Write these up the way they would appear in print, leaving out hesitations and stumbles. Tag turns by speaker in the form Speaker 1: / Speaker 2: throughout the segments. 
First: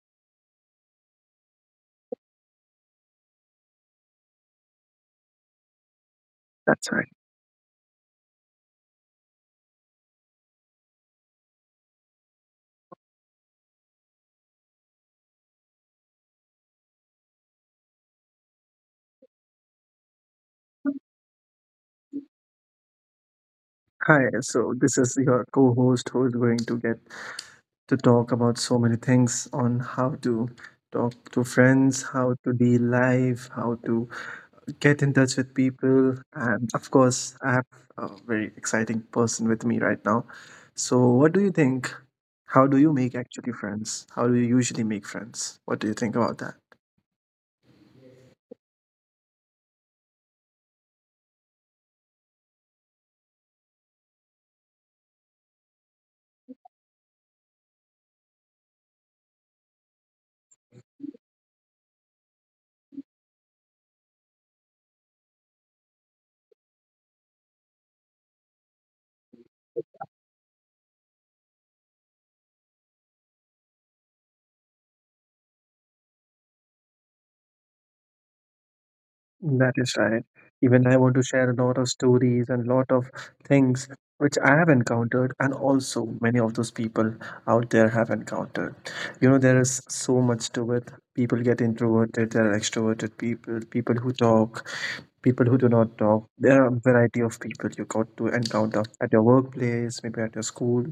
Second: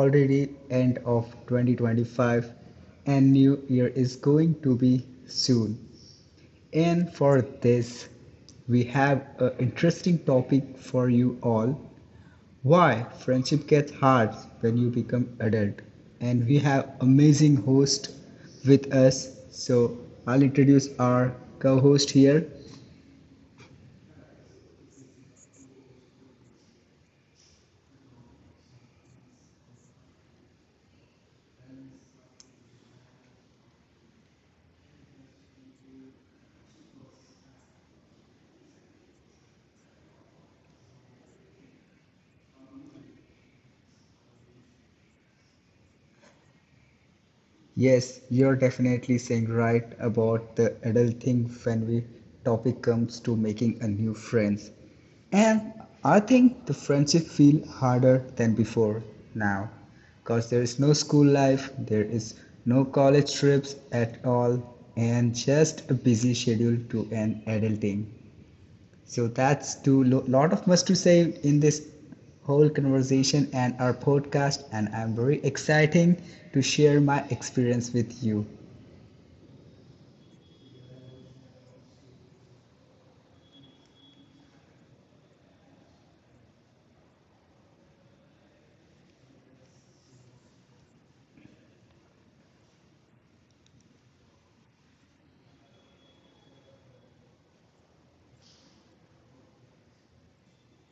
Speaker 1: already end of 2025 and new year is going to be soon.
Speaker 2: That's right.
Speaker 1: And for this, we have an interesting topic for you all. Why friendship gets hard when you become adult. And we have amazing host with us. So I'll introduce our co-host here.
Speaker 2: Hi, so this is your co host who is going to get to talk about so many things on how to talk to friends, how to be live, how to get in touch with people. And of course, I have a very exciting person with me right now. So, what do you think? How do you make actually friends? How do you usually make friends? What do you think about that?
Speaker 1: Yes, you're definitely saying right about the adult thing when we topic comes to making a new friends. And I think the friendship feel harder than before now because there is no school life, there is no college trips at all and just a busy schedule to an adulting. So that's too lot of much to say in this whole conversation and our podcast, and I'm very exciting to share my experience with you.
Speaker 2: That is right. Even I want to share a lot of stories and lot of things which I have encountered, and also many of those people out there have encountered. You know, there is so much to it. People get introverted, there are extroverted people, people who talk, people who do not talk. There are a variety of people you got to encounter at your workplace, maybe at your school,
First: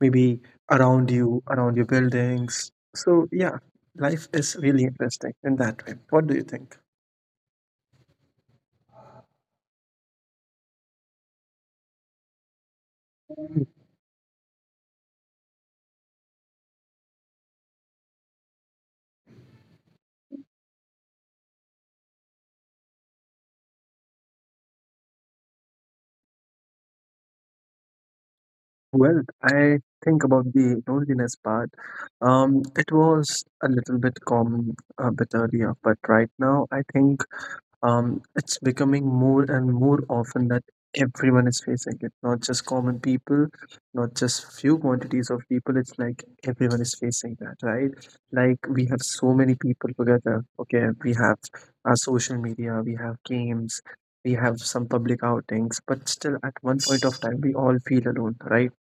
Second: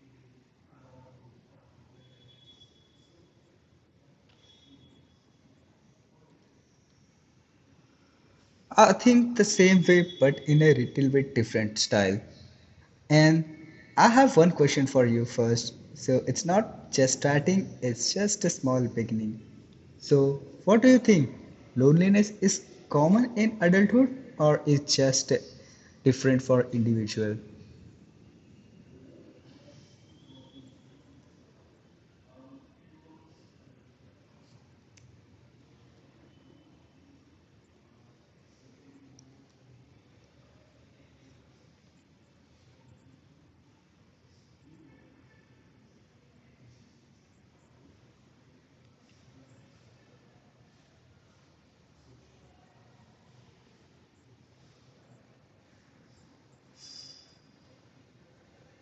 Speaker 2: maybe around you, around your buildings. So, yeah, life is really interesting in that way. What do you think?
Speaker 1: I think the same way, but in a little bit different style. And I have one question for you first. So it's not just starting; it's just a small beginning. So, what do you think? Loneliness is common in adulthood, or is just different for individual?
Speaker 2: Well, I think about the loneliness part. It was a little bit common a bit earlier, but right now I think it's becoming more and more often that everyone is facing it. Not just common people, not just few quantities of people. It's like everyone is facing that, right? Like we have so many people together. Okay, we have our social media, we have games, we have some public outings, but still at one point of time we all feel alone, right?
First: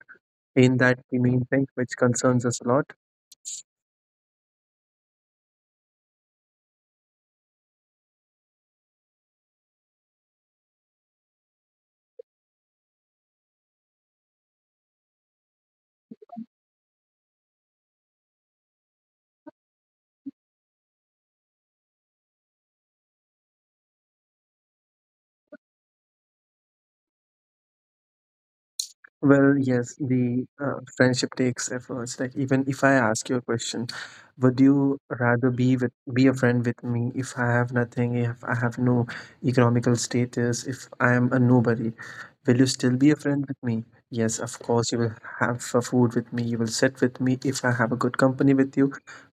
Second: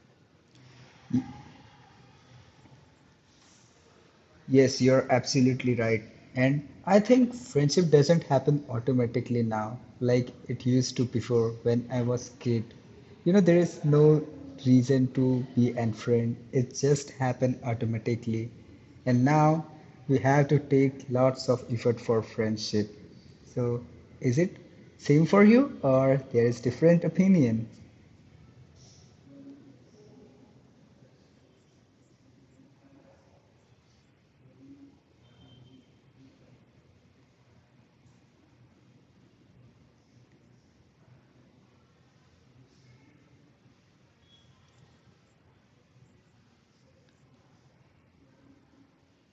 Speaker 2: In that the main thing which concerns us a lot.
Speaker 1: Yes, you're absolutely right. And I think friendship doesn't happen automatically now like it used to before when I was kid. You know, there is no reason to be an friend. It just happened automatically. And now we have to take lots of effort for friendship. So, is it same for you or there is different opinion?
Speaker 2: Well, yes, the friendship takes efforts. Like even if I ask you a question, would you rather be a friend with me if I have nothing, if I have no economical status, if I am a nobody? Will you still be a friend with me? Yes, of course, you will have food with me, you will sit with me if I have a good company with you.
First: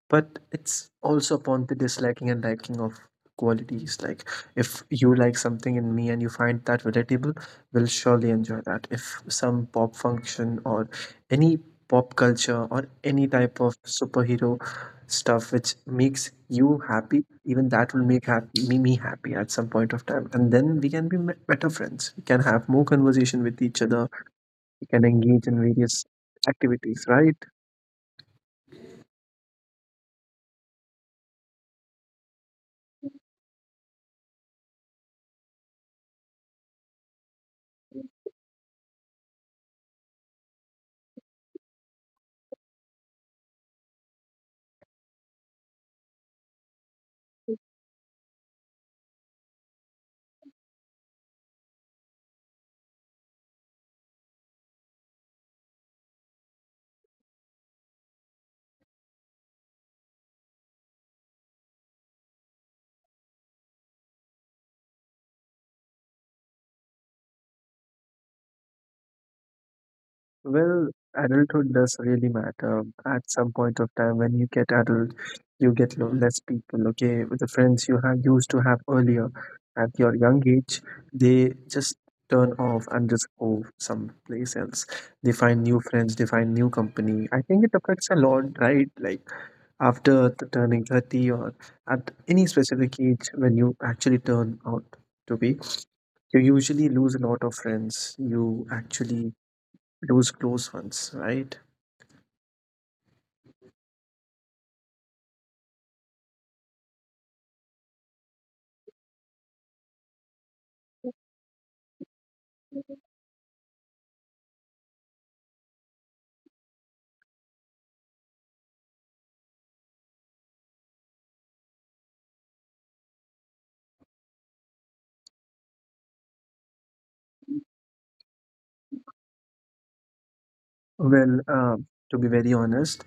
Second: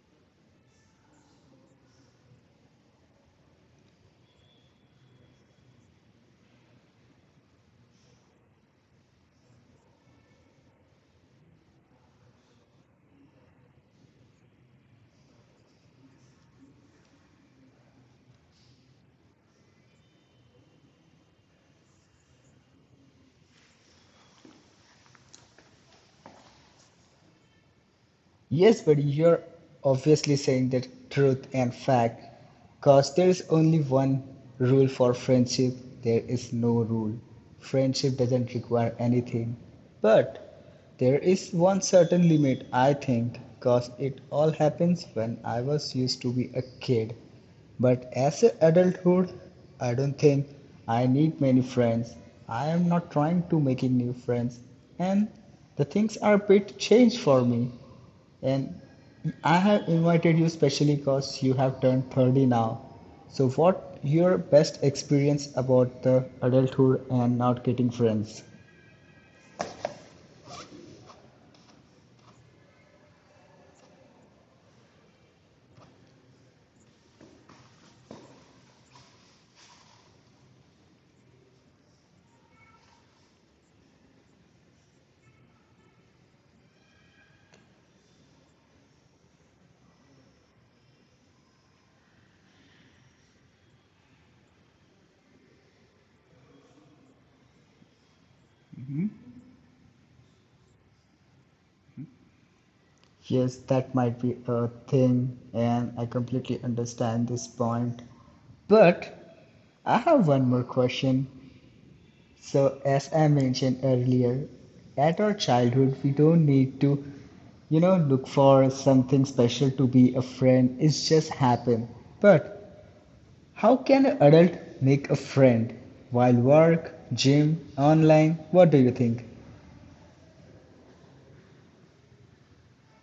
Speaker 2: But it's also upon the disliking and liking of qualities. Like if you like something in me and you find that relatable will surely enjoy that. If some pop function or any pop culture or any type of superhero stuff which makes you happy, even that will make happy, me happy at some point of time. And then we can be better friends. We can have more conversation with each other. We can engage in various activities, right?
Speaker 1: Yes, but you're obviously saying the truth and fact because there is only one rule for friendship. There is no rule. Friendship doesn't require anything. But there is one certain limit, I think, because it all happens when I was used to be a kid. But as an adulthood, I don't think I need many friends. I am not trying to making new friends, and the things are a bit changed for me. And I have invited you specially because you have turned 30 now. So, what your best experience about the adulthood and not getting friends?
Speaker 2: Well, adulthood does really matter. At some point of time, when you get adult, you get less people, okay, with the friends you have used to have earlier. At your young age, they just turn off and just go someplace else. They find new friends, they find new company. I think it affects a lot, right? Like after turning 30 or at any specific age when you actually turn out to be, you usually lose a lot of friends. You actually those close ones, right?
Speaker 1: Yes, that might be a thing, and I completely understand this point. But I have one more question. So, as I mentioned earlier, at our childhood, we don't need to, you know, look for something special to be a friend. It's just happen. But how can an adult make a friend while work, gym, online? What do you think?
Speaker 2: Well, to be very honest,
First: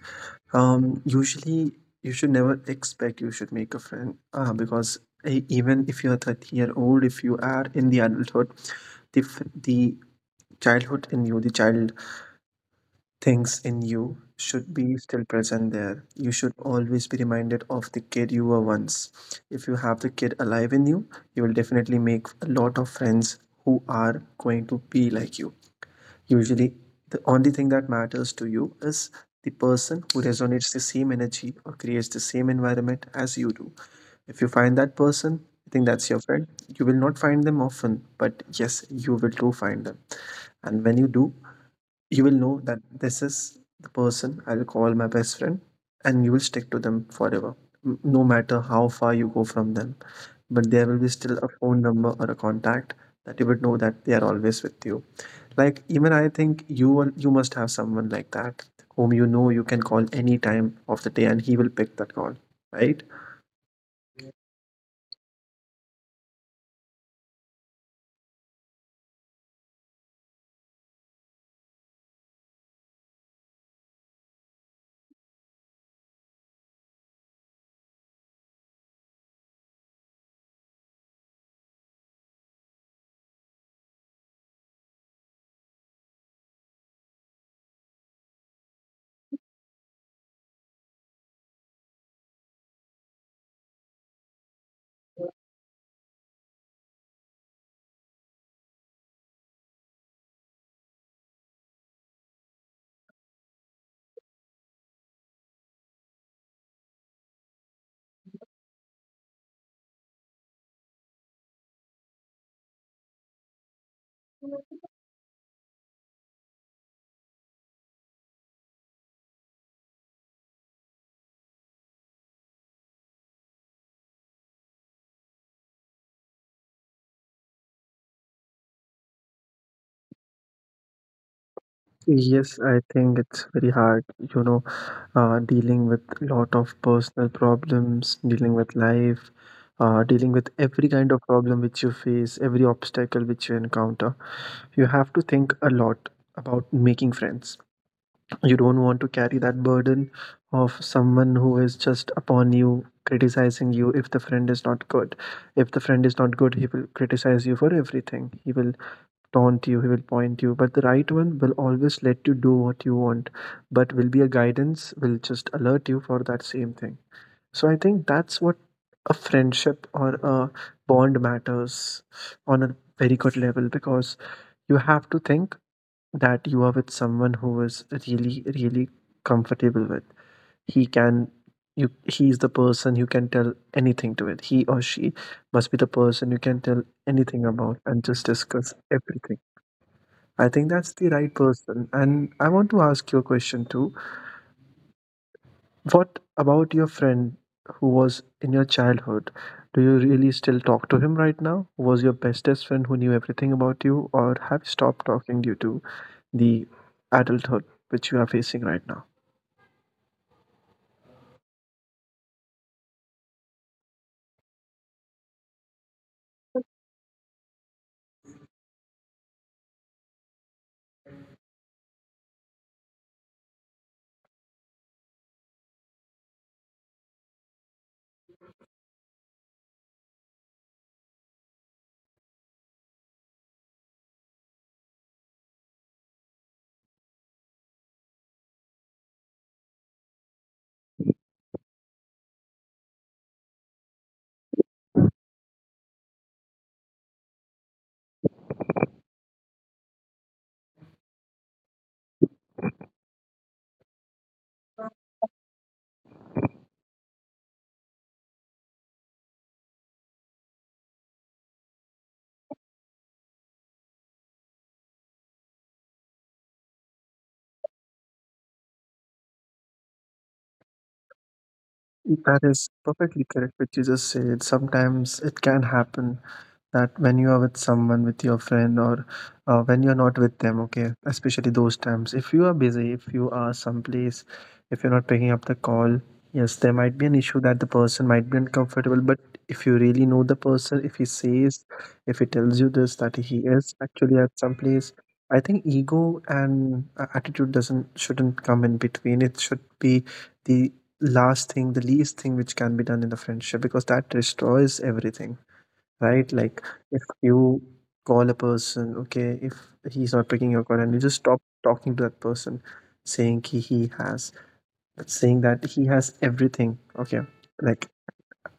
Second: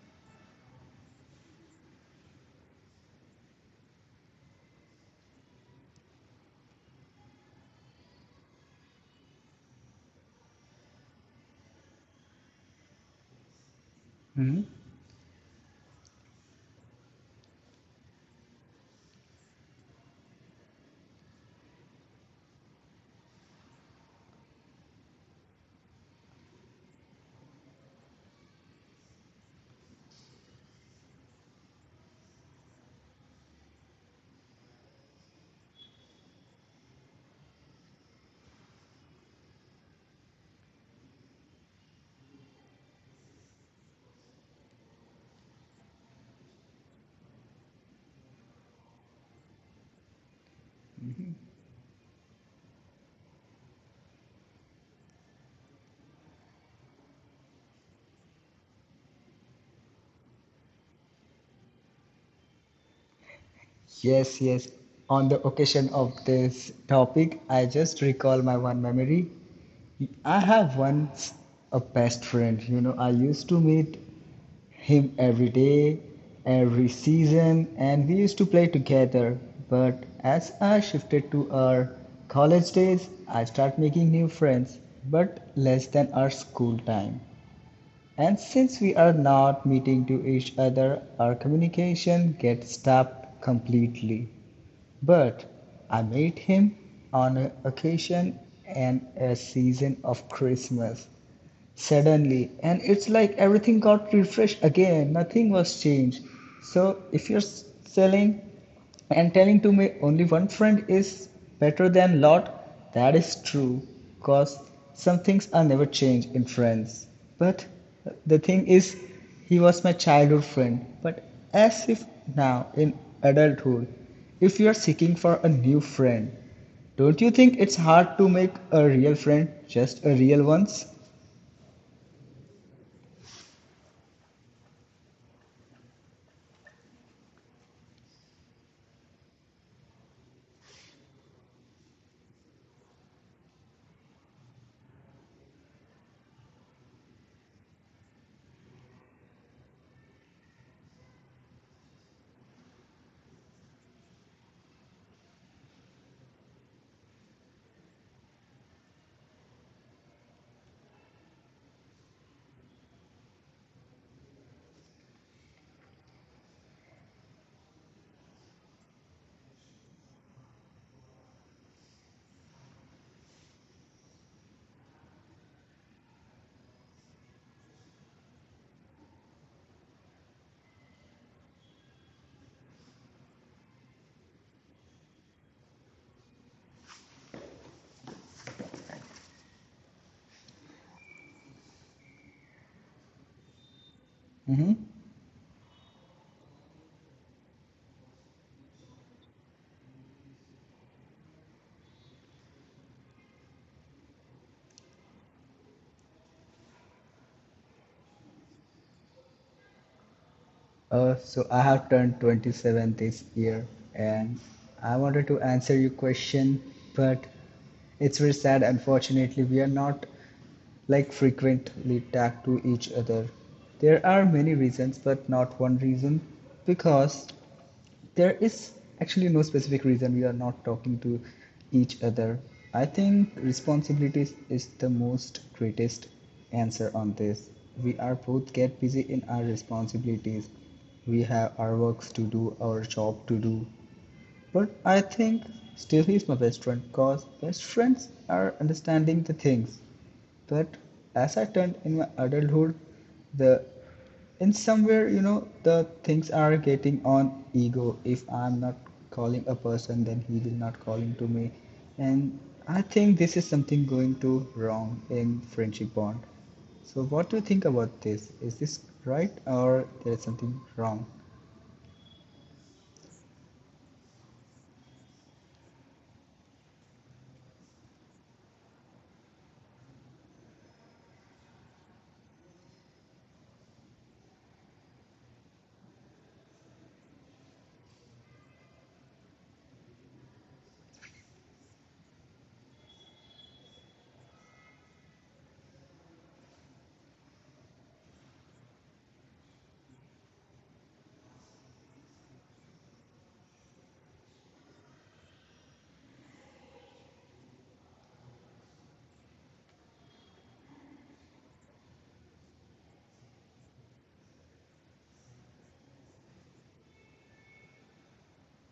Speaker 2: usually you should never expect you should make a friend because even if you're 30-year-old, if you are in the adulthood, the childhood in you, the child things in you
Speaker 1: Hmm.
Speaker 2: should be still present there. You should always be reminded of the kid you were once. If you have the kid alive in you, you will definitely make a lot of friends who are going to be like you. Usually, the only thing that matters to you is the person who resonates the same energy or creates the same environment as you do. If you find that person, I think that's your friend. You will not find them often, but yes, you will do find them. And when you do, you will know that this is the person I'll call my best friend, and you will stick to them forever, no matter how far you go from them. But there will be still a phone number or a contact that you would know that they are always with you. Like even I think you must have someone like that whom you know you can call any time of the day, and he will pick that call, right?
Speaker 1: Yes, yes. On the occasion of this topic, I just recall my one memory. I have once a best friend. You know, I used to meet him every day, every season, and we used to play together. But as I shifted to our college days, I start making new friends, but less than our school time. And since we are not meeting to each other, our communication gets stopped completely. But I met him on an occasion and a season of Christmas suddenly and it's like everything got refreshed again, nothing was changed. So if you're selling and telling to me only one friend is better than lot, that is true because some things are never changed in friends. But the thing is, he was my childhood friend. But as if now in adulthood, if you are seeking for a new friend, don't you think it's hard to make a real friend, just a real ones?
Speaker 2: Yes, I think it's very hard, you know, dealing with lot of personal problems, dealing with life, dealing with every kind of problem which you face, every obstacle which you encounter. You have to think a lot about making friends. You don't want to carry that burden of someone who is just upon you, criticizing you if the friend is not good. If the friend is not good, he will criticize you for everything. He will taunt you, he will point you. But the right one will always let you do what you want, but will be a guidance, will just alert you for that same thing. So I think that's what a friendship or a bond matters on a very good level because you have to think that you are with someone who is really, really comfortable with. He can he's the person you can tell anything to it. He or she must be the person you can tell anything about and just discuss everything. I think that's the right person. And I want to ask you a question too.
Speaker 1: Mhm.
Speaker 2: What about your friend who was in your childhood? Do you really still talk to him right now? Who was your bestest friend who knew everything about you, or have you stopped talking due to the adulthood which you are facing right now?
Speaker 1: So I have turned 27 this year and I wanted to answer your question, but it's very sad. Unfortunately, we are not like frequently tagged to each other. There are many reasons, but not one reason because there is actually no specific reason we are not talking to each other. I think responsibilities is the most greatest answer on this. We are both get busy in our responsibilities. We have our works to do, our job to do, but I think still he's my best friend because best friends are understanding the things. But as I turned in my adulthood, the in somewhere you know the things are getting on ego. If I'm not calling a person, then he will not calling to me, and I think this is something going to wrong in friendship bond. So what do you think about this? Is this right or there is something wrong?
Speaker 2: That is perfectly correct, what you just said. Sometimes it can happen that when you are with someone, with your friend, or when you're not with them, okay, especially those times, if you are busy, if you are someplace, if you're not picking up the call, yes, there might be an issue that the person might be uncomfortable. But if you really know the person, if he says, if he tells you this, that he is actually at some place, I think ego and attitude doesn't shouldn't come in between. It should be the last thing, the least thing which can be done in the friendship because that destroys everything, right? Like if you call a person, okay, if he's not picking your call and you just stop talking to that person, saying saying that he has everything, okay, like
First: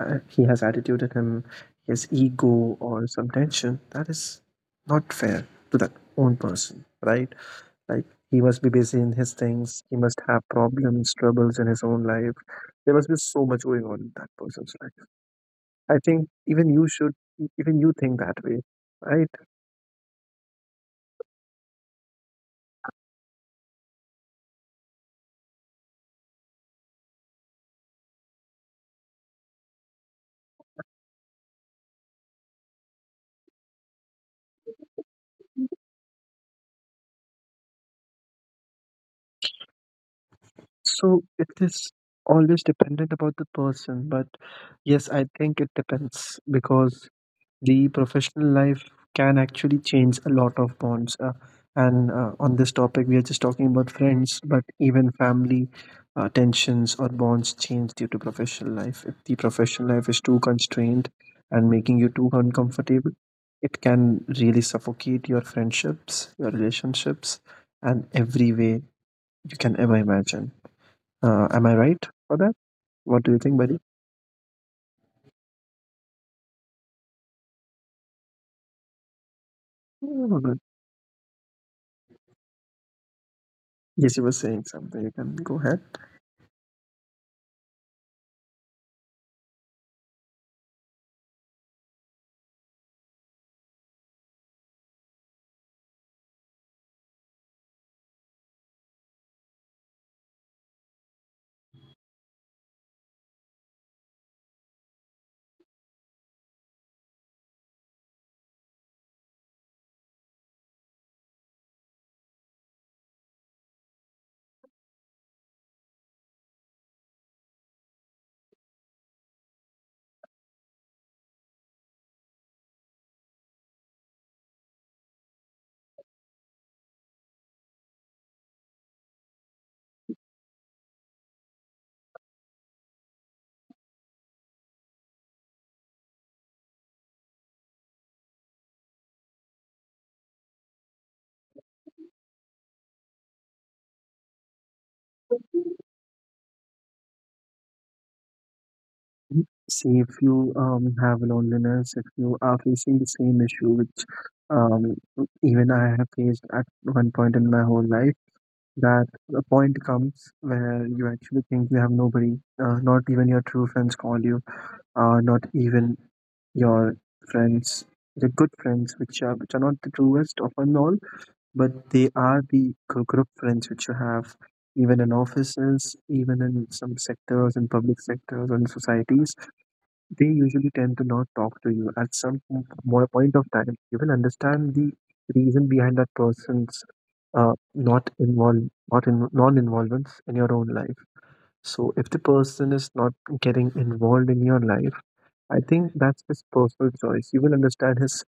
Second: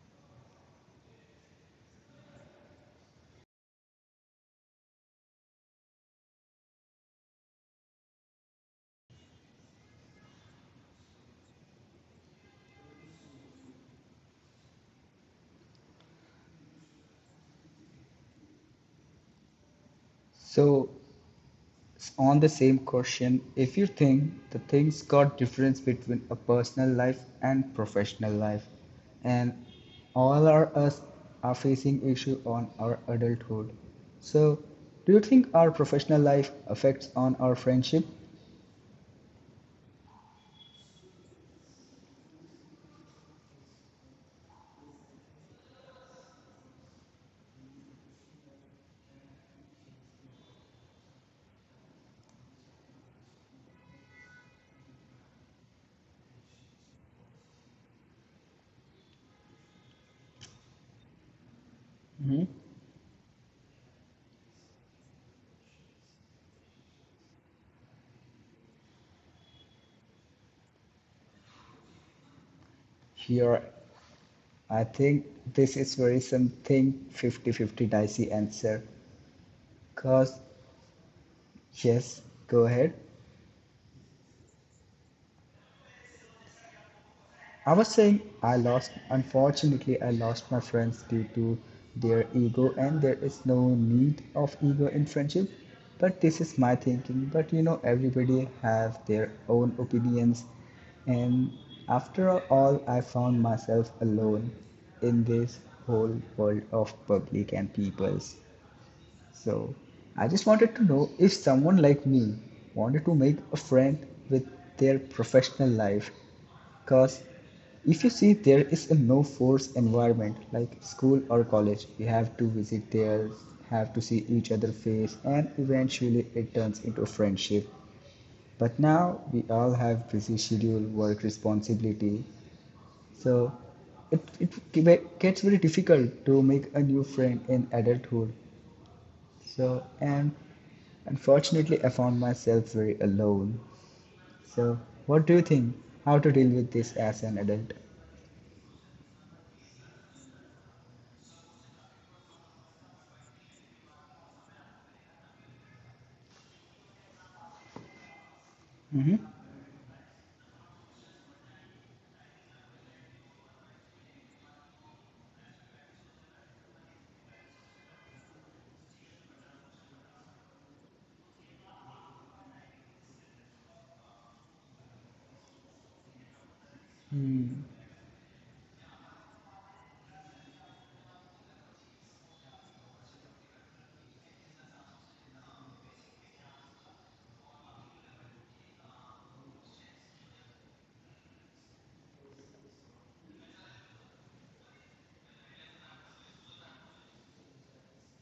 Speaker 2: he has attitude in him, he has ego or some tension, that is not fair to that own person, right? Like he must be busy in his things. He must have problems, troubles in his own life. There must be so much going on in that person's life. I think even you think that way, right?
Speaker 1: So on the same question, if you think the things got difference between a personal life and professional life, and all are us are facing issue on our adulthood, so do you think our professional life affects on our friendship?
Speaker 2: So it is always dependent about the person, but yes, I think it depends because the professional life can actually change a lot of bonds and on this topic we are just talking about friends, but even family tensions or bonds change due to professional life if the professional life is too constrained and making you too
Speaker 1: Mhm.
Speaker 2: uncomfortable. It can really suffocate your friendships, your relationships, and every way you can ever imagine. Am I right for that? What do you think,
Speaker 1: Here
Speaker 2: buddy?
Speaker 1: I think this is very something 50-50 dicey answer.
Speaker 2: Oh,
Speaker 1: Cause
Speaker 2: good.
Speaker 1: yes, go ahead.
Speaker 2: Yes, you were saying something. You can go ahead.
Speaker 1: I was saying I lost, unfortunately, I lost my friends due to their ego, and there is no need of ego in friendship. But this is my thinking. But you know, everybody have their own opinions, and after all, I found myself alone in this whole world of public and peoples. So I just wanted to know if someone like me wanted to make a friend with their professional life, because if you see there is a no force environment like school or college, you have to visit there, have to see each other face, and eventually it turns into a friendship. But now we all have busy schedule, work responsibility, so it gets very difficult to make a new friend in adulthood. So, and unfortunately, I found myself very alone. So, what do you think? How to deal with this as an adult?
Speaker 2: See, if you have loneliness, if you are facing the same issue, which um, even I have faced at one point in my whole life, that
Speaker 1: Hmm.
Speaker 2: a point comes where you actually think you have nobody, not even your true friends call you, not even your friends, the good friends, which are not the truest of and all, but they are the group friends which you have, even in offices, even in some sectors, in
Speaker 1: Hmm.
Speaker 2: public sectors, or in societies. They usually tend to not talk to you at some more point of time. You will understand the reason behind that person's not involved, not in non involvements in your own life. So if the person is not getting involved in your life, I think that's his personal choice. You will understand his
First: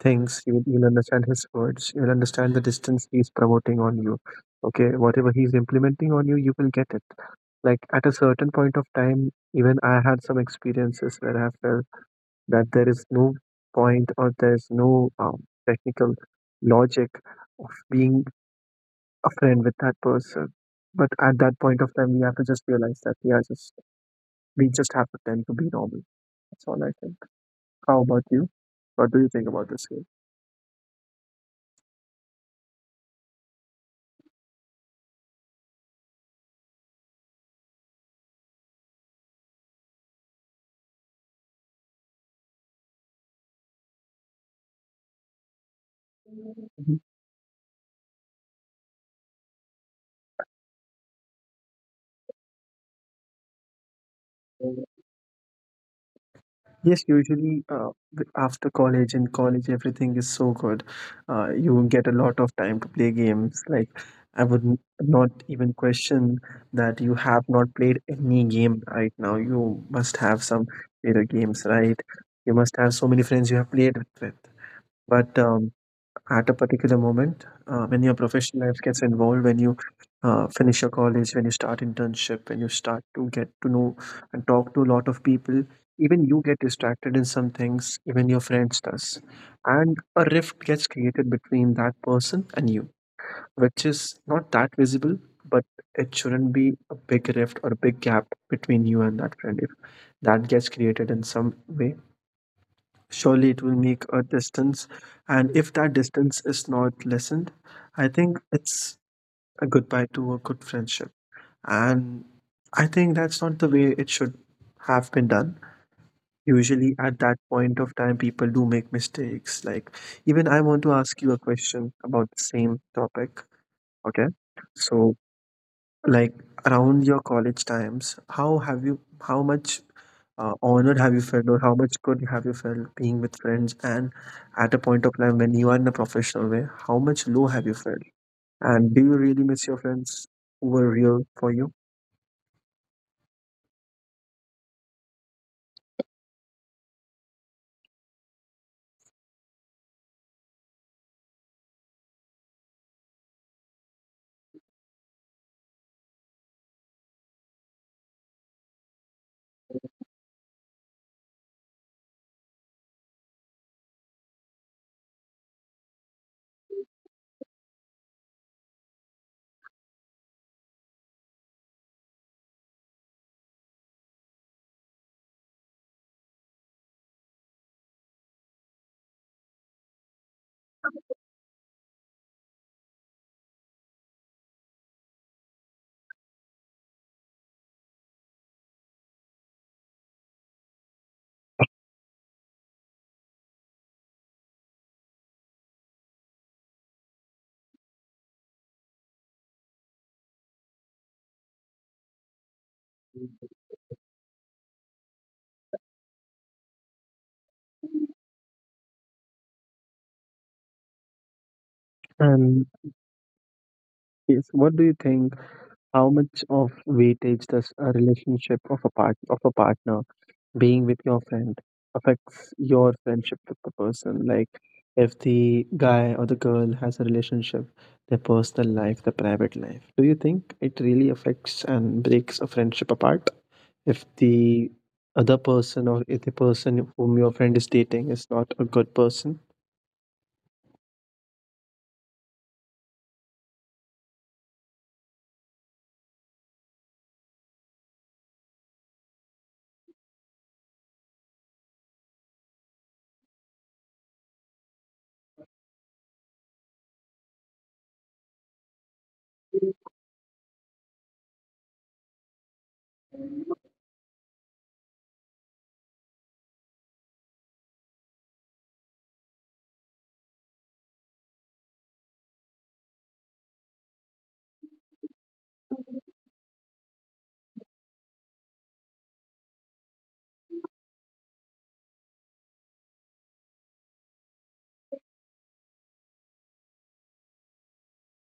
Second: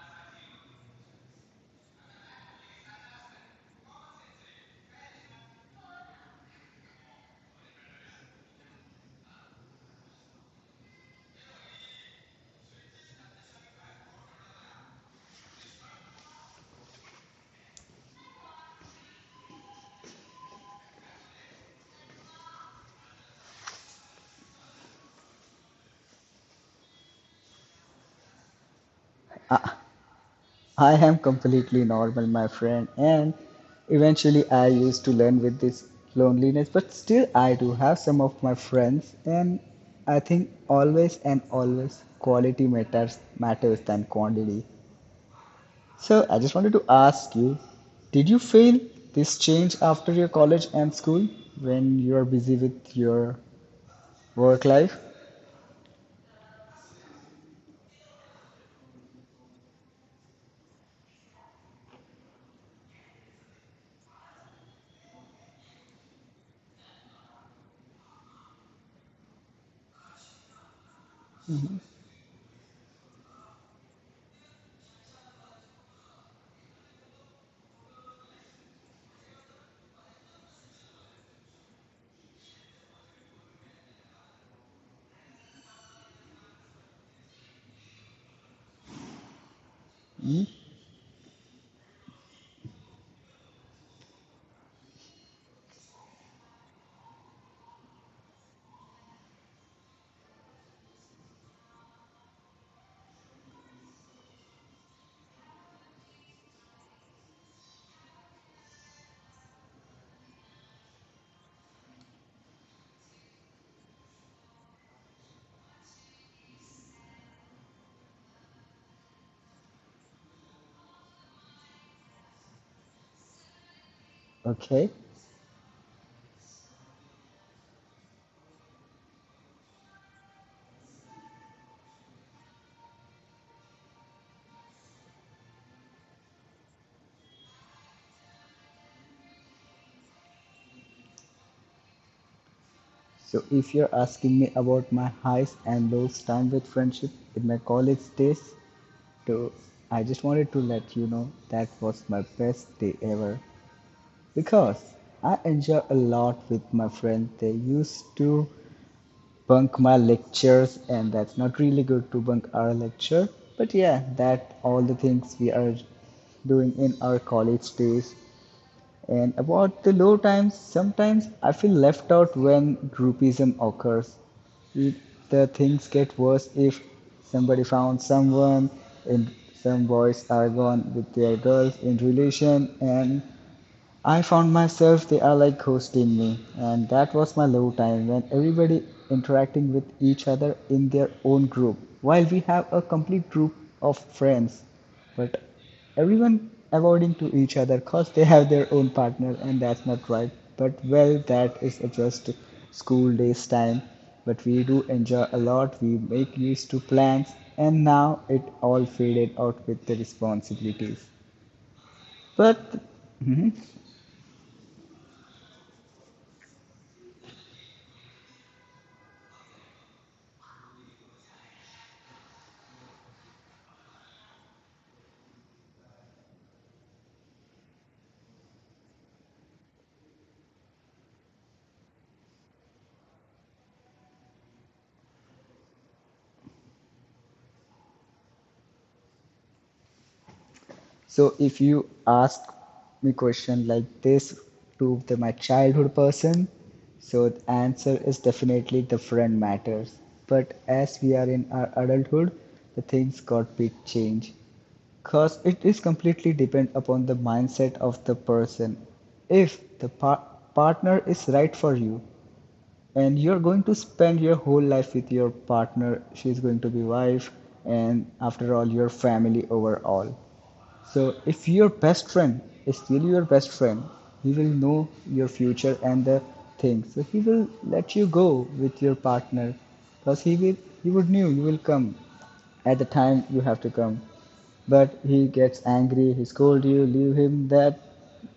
Speaker 2: things, you'll understand his words, you will understand the distance he's promoting on you, okay, whatever he's implementing on you, you will get it. Like at a certain point of time, even I had some experiences where I felt that there is no point, or there is no technical logic of being a friend with that person. But at that point of time, we have to just realize that we just have to tend to be normal. That's all I think. How about you? What do you think about
Speaker 1: I,
Speaker 2: this game?
Speaker 1: I am completely normal, my friend, and eventually I used to learn with this loneliness, but still I do have some of my friends, and I think always and always quality matters than quantity. So I just wanted to
Speaker 2: Mhm.
Speaker 1: ask you, did you feel this change after your college and school when you are busy with your work life?
Speaker 2: Yes, usually after college, in college, everything is so good. You get a lot of time to play games. Like, I would not even question that you have not played any game right now. You must have some later games, right? You must have so many friends you have played with. But at a particular moment when your professional life gets involved, when you finish your college, when you start internship, when you start to get to know and talk to a lot of people, even you get distracted in some things, even your friends does, and a rift gets created between that person and you, which is not that visible. But it shouldn't be a big rift or a big gap between you and that friend. If that gets created in some way, surely it will make a distance. And if that distance is not lessened, I think it's a goodbye to a good friendship. And I think that's not the way it should have been done. Usually at that point of time people do make mistakes. Like, even I want to ask you a question about the same topic, okay?
Speaker 1: Okay.
Speaker 2: So, like, around your college times, how have you, how much honored have you felt, or how much good have you felt being with friends, and at a point of time when you are in a professional way, how much low have you felt, and do you really miss your friends who were real for you?
Speaker 1: So if you're asking me about my highs and lows time with friendship in my college days, so I just wanted to let you know that was my best day ever because I enjoy a lot with my friends. They used to bunk my lectures and that's not really good to bunk our lecture, but yeah, that all the things we are doing in our college days. And about the low times, sometimes I feel left out when groupism occurs. it, the things get worse if somebody found someone and some boys are gone with their girls in relation, and I found myself the allied ghost in me, and that was my low time when everybody interacting with each other in their own group. While we have a complete group of friends, but everyone avoiding to each other because they have their own partner, and that's not right. But well, that is just school days time. But we do enjoy a lot. We make use to plans, and now it all faded out with the responsibilities.
Speaker 2: And
Speaker 1: But Mhm.
Speaker 2: yes, what do you think? How much of weightage does a relationship of a part of a partner being with your friend affects your friendship with the person. Like, if the guy or the girl has a relationship, their personal life, their private life. Do you think it really affects and breaks a friendship apart? If the other person or if the person whom your friend is dating is not a good person?
Speaker 1: So if you ask me question like this to the, my childhood person, so the answer is definitely the friend matters. But as we are in our adulthood, the things got big change. Cause it is completely depend upon the mindset of the person. If the partner is right for you and you're going to spend your whole life with your partner, she's going to be wife and after all your family overall. So if your best friend is still your best friend, he will know your future and the things. So he will let you go with your partner because he would knew you will come at the time you have to come. But he gets angry, he scolds you, leave him that,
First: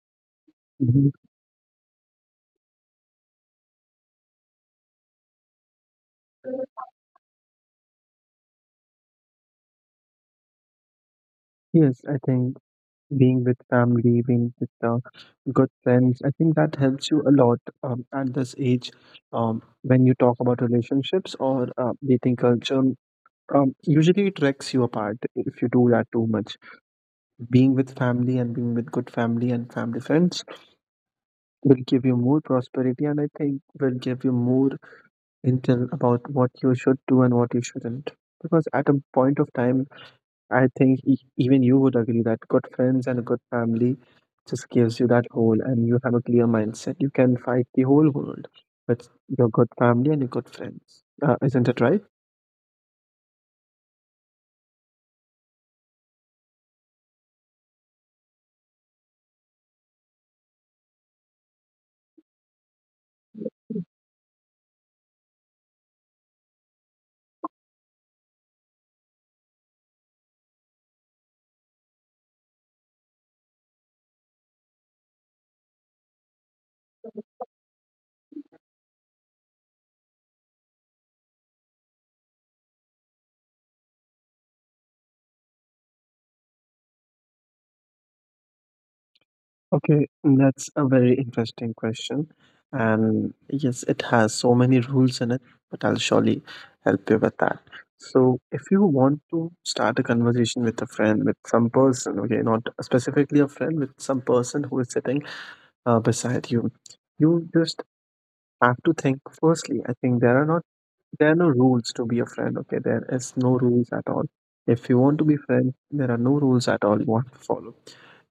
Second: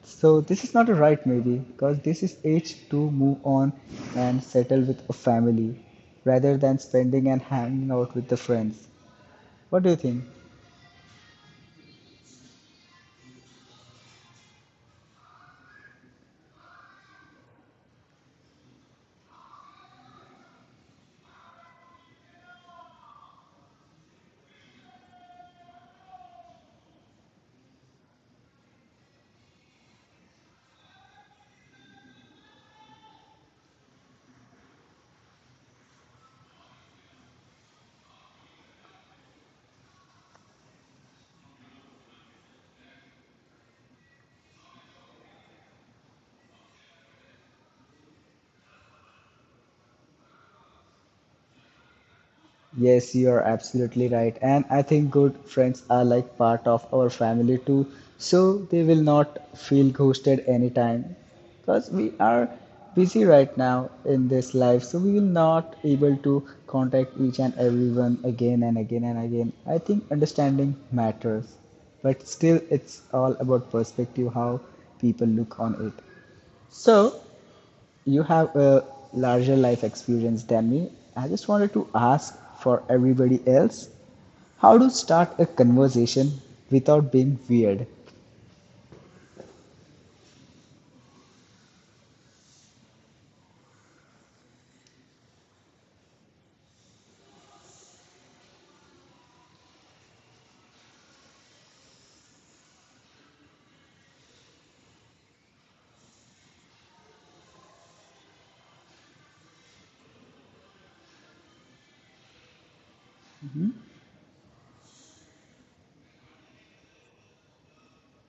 Speaker 1: so this is not a
Speaker 2: Mhm.
Speaker 1: right maybe because this is age to move on and settle with a family rather than spending and hanging out with the friends. What do you think?
Speaker 2: Yes, I think being with family, being with good friends. I think that helps you a lot at this age, when you talk about relationships or dating culture. Usually, it wrecks you apart if you do that too much. Being with family and being with good family and family friends will give you more prosperity, and I think will give you more intel about what you should do and what you shouldn't. Because at a point of time, I think even you would agree that good friends and a good family just gives you that whole, and you have a clear mindset. You can fight the whole world with your good family and your good friends. Isn't it right?
Speaker 1: Yes, you are absolutely right. And I think good friends are like part of our family too. So they will not feel ghosted anytime because we are busy right now in this life. So we will not able to contact each and everyone again and again and again. I think understanding matters, but still it's all about perspective, how people look on it. So you have a larger life experience than me. I just wanted to ask for everybody else, how to start a conversation without being weird.
Speaker 2: Okay, that's a very interesting question. And yes, it has so many rules in it, but I'll surely help you with that. So, if you want to start a conversation with a friend, with some person, okay, not specifically a friend, with some person who is sitting beside you, you just have to think firstly. I think there are no rules to be a friend, okay? There is no rules at all. If you want to be friend, there are no rules at all you want to follow.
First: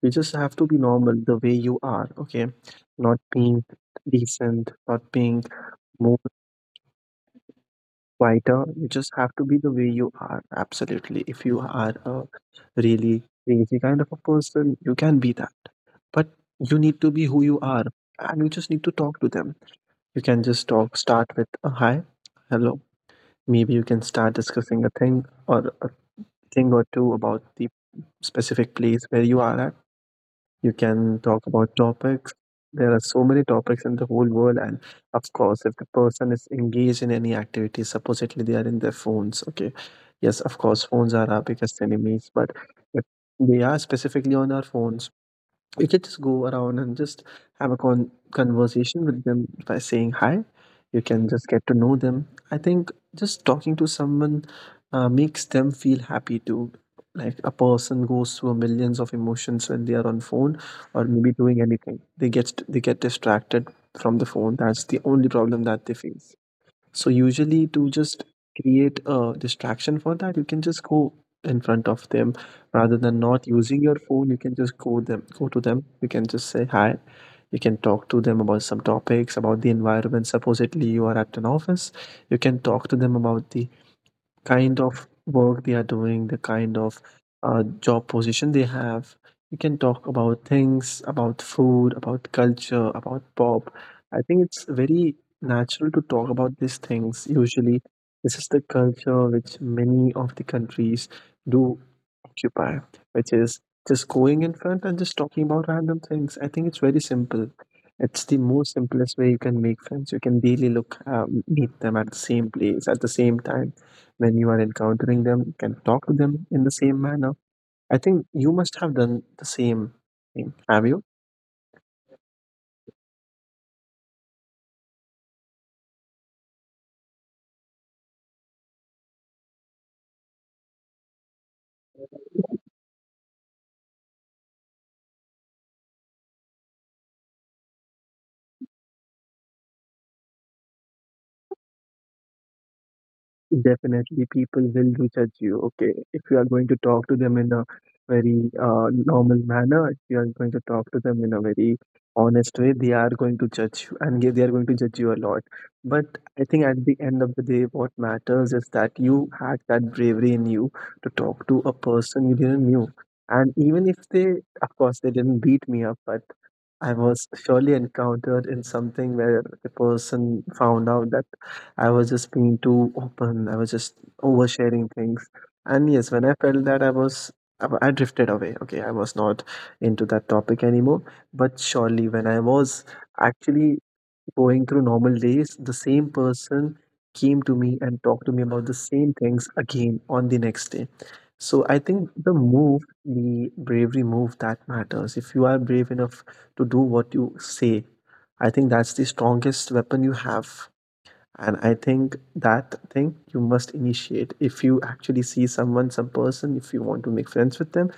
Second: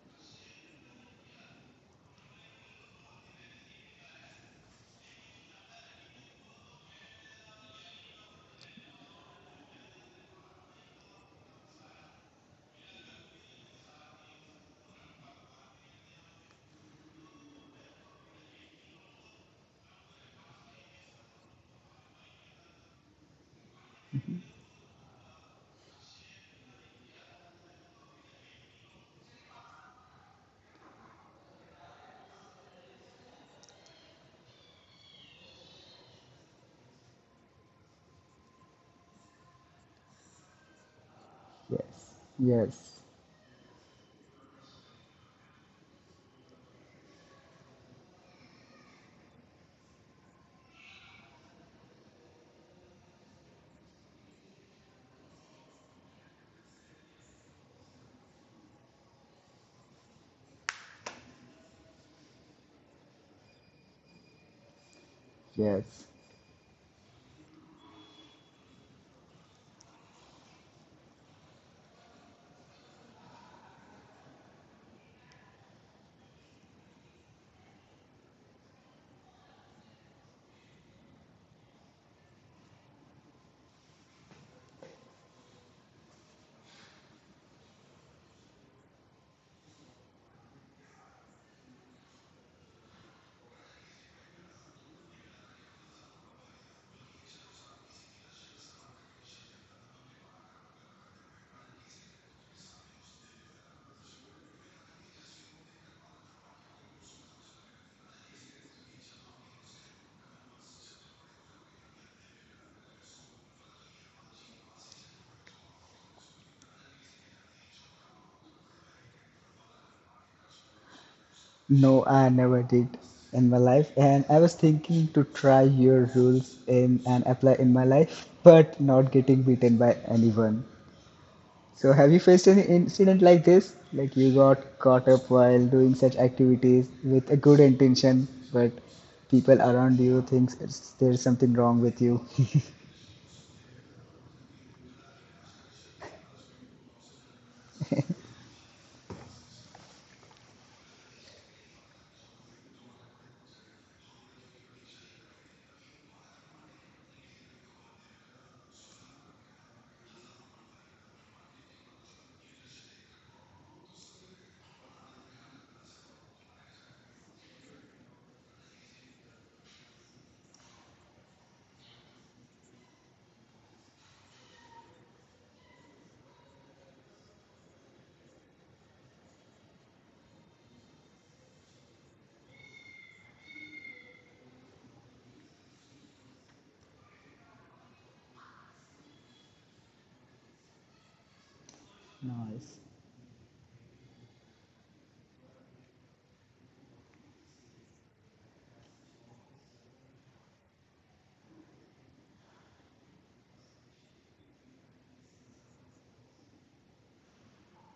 Speaker 2: You just have to be normal the way you are, okay? Not being decent, not being more quieter. You just have to be the way you are, absolutely. If you are a really crazy kind of a person, you can be that. But you need to be who you are, and you just need to talk to them. You can just talk, start with a hi, hello. Maybe you can start discussing a thing or two about the specific place where you are at. You can talk about topics. There are so many topics in the whole world, and of course, if the person is engaged in any activity, supposedly they are in their phones. Okay, yes, of course, phones are our biggest
Speaker 1: Yes,
Speaker 2: enemies, but if
Speaker 1: yes,
Speaker 2: they are specifically on our phones, you can just go around and just have a conversation with them by saying hi. You can just get to know them. I think just talking to someone makes them feel happy too. Like, a person goes through millions of emotions when they are on phone or maybe doing anything. They get distracted from the phone. That's the only problem that they
Speaker 1: yes.
Speaker 2: face. So usually, to just create a distraction for that, you can just go in front of them rather than not using your phone. You can just go them, go to them. You can just say hi. You can talk to them about some topics about the environment. Supposedly you are at an office. You can talk to them about the kind of work they are doing, the kind of job position they have. You can talk about things, about food, about culture, about pop. I think it's very natural to talk about these things. Usually, this is the culture which many of the countries do occupy, which is just going in front and just talking about random things. I think it's very simple. It's the most simplest way you can make friends. You can daily look, meet them at the same place, at the same time. When you are encountering them, you can talk to them in the same manner. I think you must have done the same thing. Have you?
Speaker 1: No, I never did in my life, and I was thinking to try your rules in and apply in my life, but not getting beaten by anyone. So, have you faced any incident like this? Like you got caught up while doing such activities with a good intention, but people around you thinks it's, there's something wrong with you.
Speaker 2: Definitely, people will do judge you. Okay, if you are going to talk to them in a very normal manner, if you are going to talk to them in a very honest way, they are going to judge you, and they are going to judge you a lot. But I think at the end of the day, what matters is that you had that bravery in you to talk to a person you didn't knew. And even if they, of course, they didn't beat me up, but I was surely encountered in something where the person found out that I was just being too open. I was just oversharing things. And yes, when I felt that I was, I drifted away. Okay, I was not into that topic anymore. But surely, when I was actually going through normal days, the same person came to me and talked to me about the same things again on the next day. So I think the
Speaker 1: Nice.
Speaker 2: move, the bravery move that matters. If you are brave enough to do what you say, I think that's the strongest weapon you have. And I think that thing you must initiate. If you actually see someone, some person, if you want to make friends with them,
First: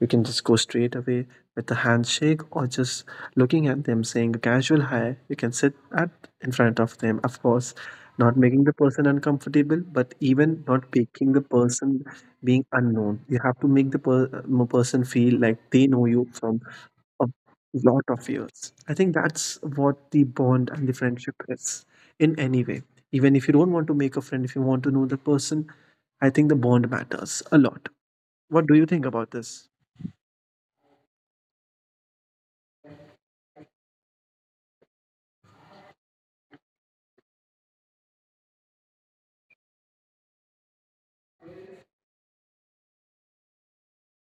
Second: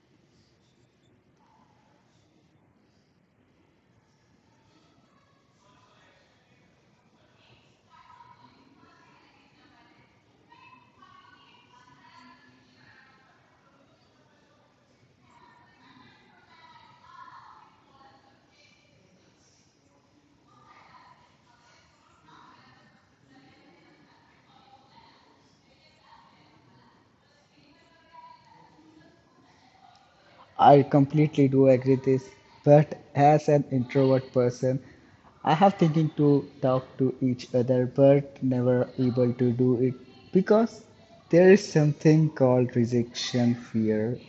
Speaker 2: you can just go straight away with a handshake or just looking at them, saying a casual hi. You can sit at in front of them, of course, not making the person uncomfortable, but even not making the person being unknown. You have to make the person feel like they know you from a lot of years. I think that's what the bond and the friendship is in any way. Even if you don't want to make a friend, if you want to know the person, I think the bond matters a lot. What do you think about this?
Speaker 1: I completely do agree this, but as an introvert person, I have thinking to talk to each other, but never able to do it because there is something called rejection fear.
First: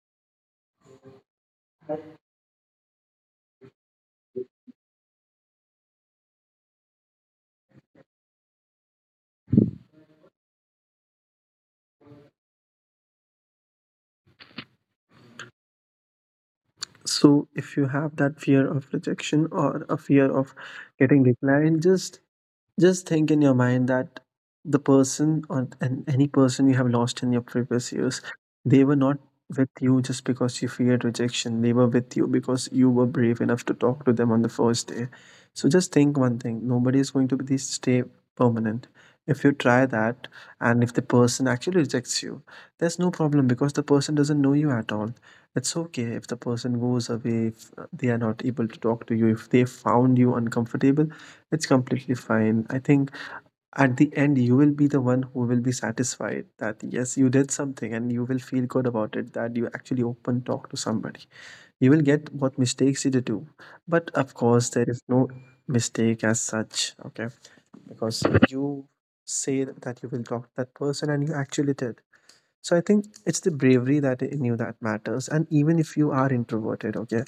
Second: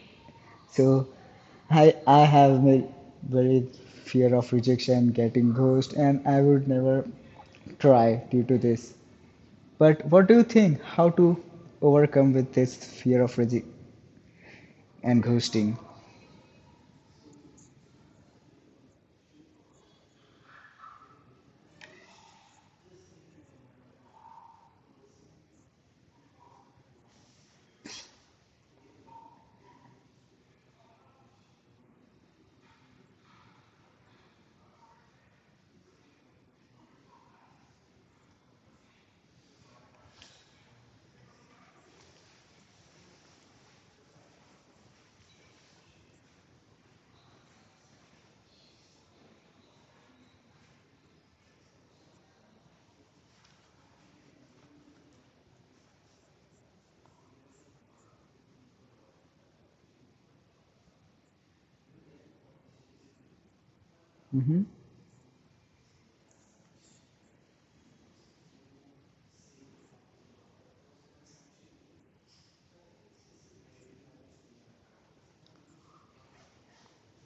Speaker 1: So I have a very fear of rejection, getting ghost, and I would never try due to this. But what do you think? How to overcome with this fear of rejection and ghosting?
Speaker 2: So, if you have that fear of rejection or a fear of getting declined, just think in your mind that the person or and any person you have lost in your previous years, they were not with you just because you feared rejection. They were with you because you were brave enough to talk to them on the first day. So just think one thing, nobody is going to be stay permanent. If you try that and if the person actually rejects you, there's no problem because the person doesn't know you at all. It's okay if the person goes away, if they are not able to talk to you, if they found you uncomfortable, it's completely fine. I think at the end, you will be the one who will be satisfied that yes, you did something, and you will feel good about it that you actually open talk to somebody. You will get what mistakes you did do. But of
Speaker 1: Hmm.
Speaker 2: course, there is no mistake as such, okay? Because you say that you will talk to that person and you actually did. So I think it's the bravery that in you that matters. And even if you are introverted, okay,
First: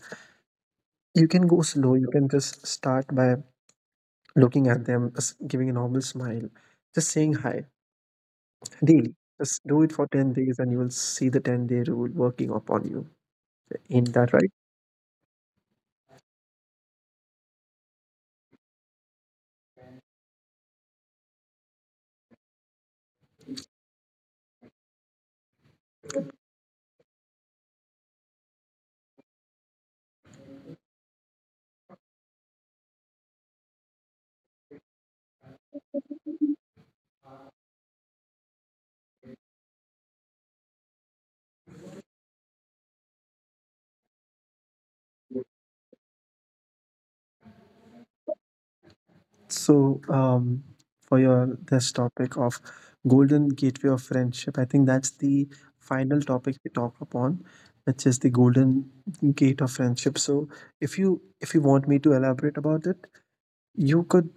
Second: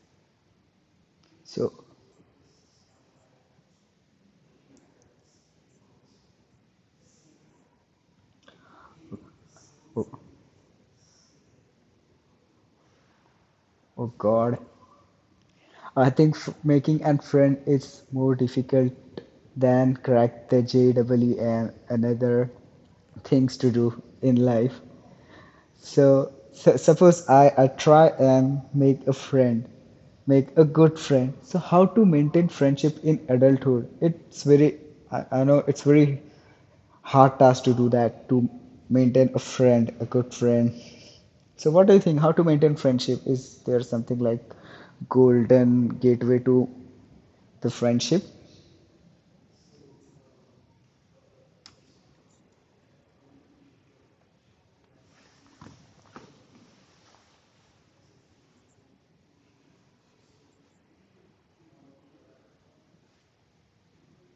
Speaker 2: you can go
Speaker 1: So,
Speaker 2: slow. You can just start by looking at them, giving a normal smile, just saying hi daily. Just do it for 10 days and you will see the 10-day rule working upon you.
Speaker 1: oh
Speaker 2: Ain't that right?
Speaker 1: God, I think making a friend is more difficult than crack the JWM and another things to do in life. So, suppose I try and make a friend, make a good friend. So how to maintain friendship in adulthood? It's very, I know it's very hard task to do that, to maintain a friend, a good friend. So what do you think? How to maintain friendship? Is there something like golden gateway to the friendship?
Speaker 2: So, for your this topic of golden gateway of friendship, I think that's the final topic we talk upon, which is the golden gate of friendship. So, if you want me to elaborate about it, you could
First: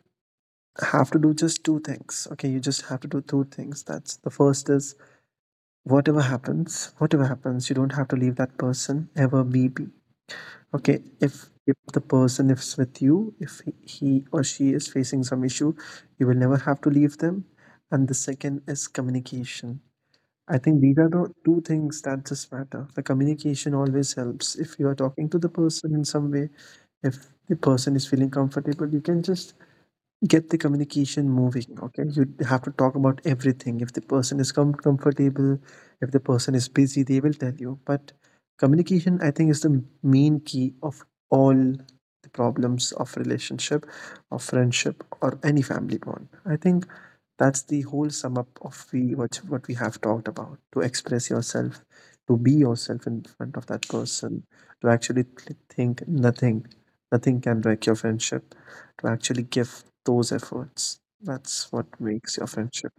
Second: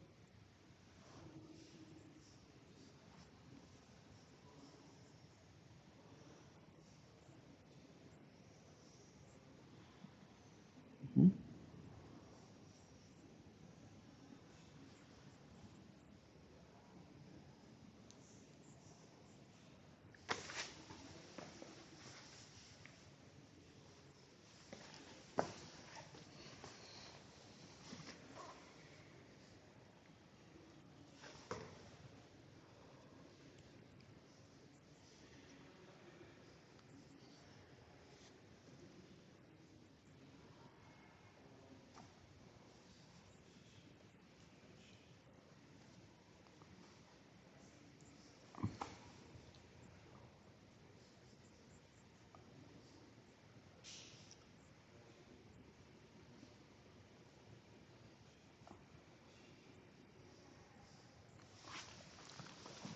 Speaker 2: have to do just two things. Okay, you just have to do two things. That's the first is, whatever happens, whatever happens, you don't have to leave that person ever, maybe. Okay, if the person is with you, if he or she is facing some issue, you will never have to leave them. And the second is communication. I think these are the two things that just matter. The communication always helps. If you are talking to the person in some way, if the person is feeling comfortable, you can just get the communication moving. Okay, you have to talk about everything. If the person is comfortable, if the person is busy, they will tell you. But communication, I think, is the main key of all the problems of relationship, of friendship, or any family bond. I think that's the whole sum up of we what we have talked about: to express yourself, to be yourself in front of that person, to actually think nothing, nothing can break your friendship, to actually give those efforts. That's what makes your friendship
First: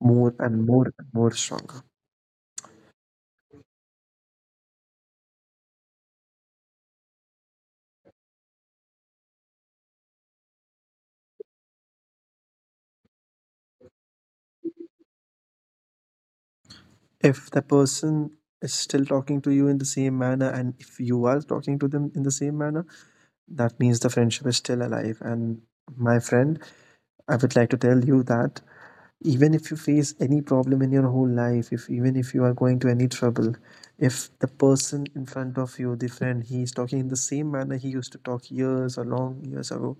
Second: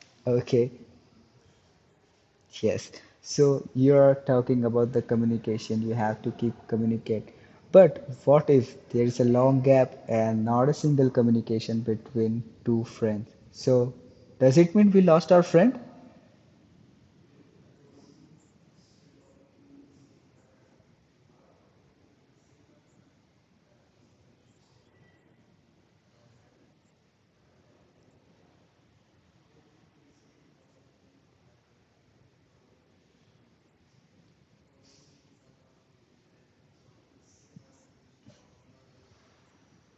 Speaker 2: more and
Speaker 1: Okay.
Speaker 2: more and more stronger.
Speaker 1: Yes. So you're talking about the communication. You have to keep communicate. But what if there is a long gap and not a single communication between two friends? So does it mean we lost our friend?
Speaker 2: If the person is still talking to you in the same manner, and if you are talking to them in the same manner, that means the friendship is still alive. And, my friend, I would like to tell you that even if you face any problem in your whole life, if even if you are going to any trouble, if the person in front of you, the friend, he is talking in the same manner he used to talk years or long years ago,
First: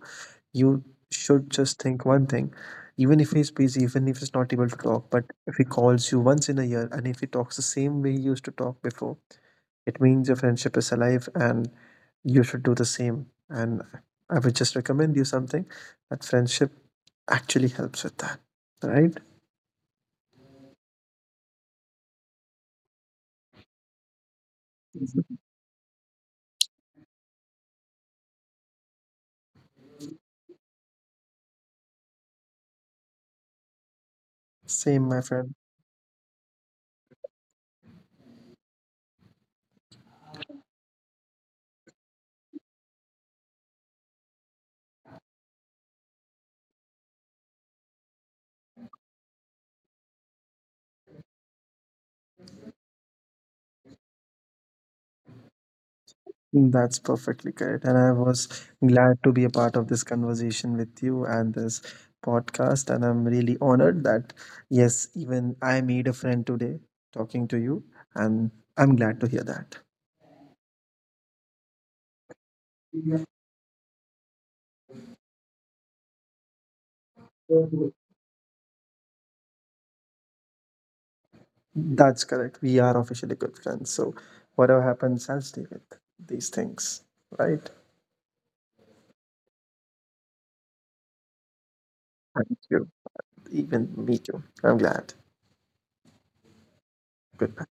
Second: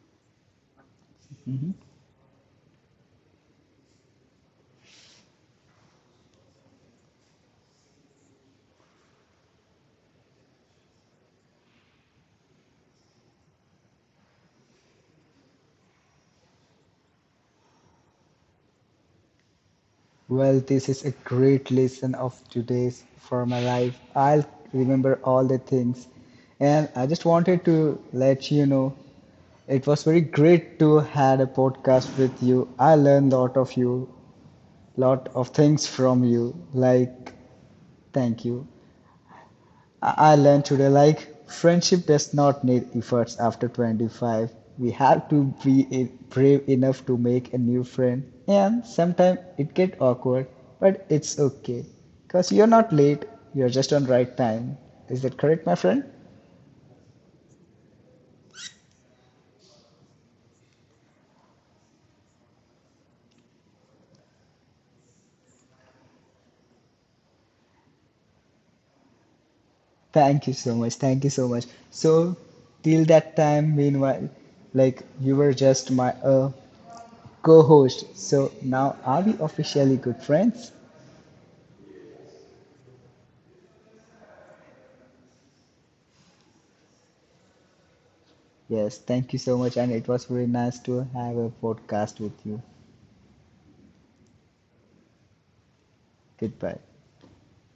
Speaker 2: you should just think one thing, even if he's busy, even if he's not able to talk, but if he calls you once in a year and if he talks the same way he used to talk before, it means your friendship is alive. And you should do the same. And I would just recommend you something, that friendship actually helps with that, right?
Speaker 1: Well, this is a great lesson of today's for my life. I'll remember all the things. And I just wanted to let you know it was very great to had a podcast with you. I learned a lot of you,
Speaker 2: Same, my
Speaker 1: lot of
Speaker 2: friend.
Speaker 1: things from you, like thank you. I learned today like friendship does not need efforts after 25. We have to be brave enough to make a new friend, and sometimes it get awkward, but it's okay because you're not late, you're just on right time. Is that correct, my friend?
Speaker 2: That's perfectly correct. And I was glad to be a part of this conversation with you and this podcast. And I'm really honored that, yes, even I made a friend today talking to you. And I'm glad to hear that.
Speaker 1: Thank you so much, thank you so much. So till that time, meanwhile, like you were just my a co host. So now are we officially good friends?
Speaker 2: That's correct. We are officially good friends. So whatever happens, I'll stay with these things. Right?
Speaker 1: Yes, thank you so much. And it was very nice to have a podcast with
Speaker 2: Thank
Speaker 1: you.
Speaker 2: you. Even me too. I'm glad.
Speaker 1: Goodbye.
Speaker 2: Good.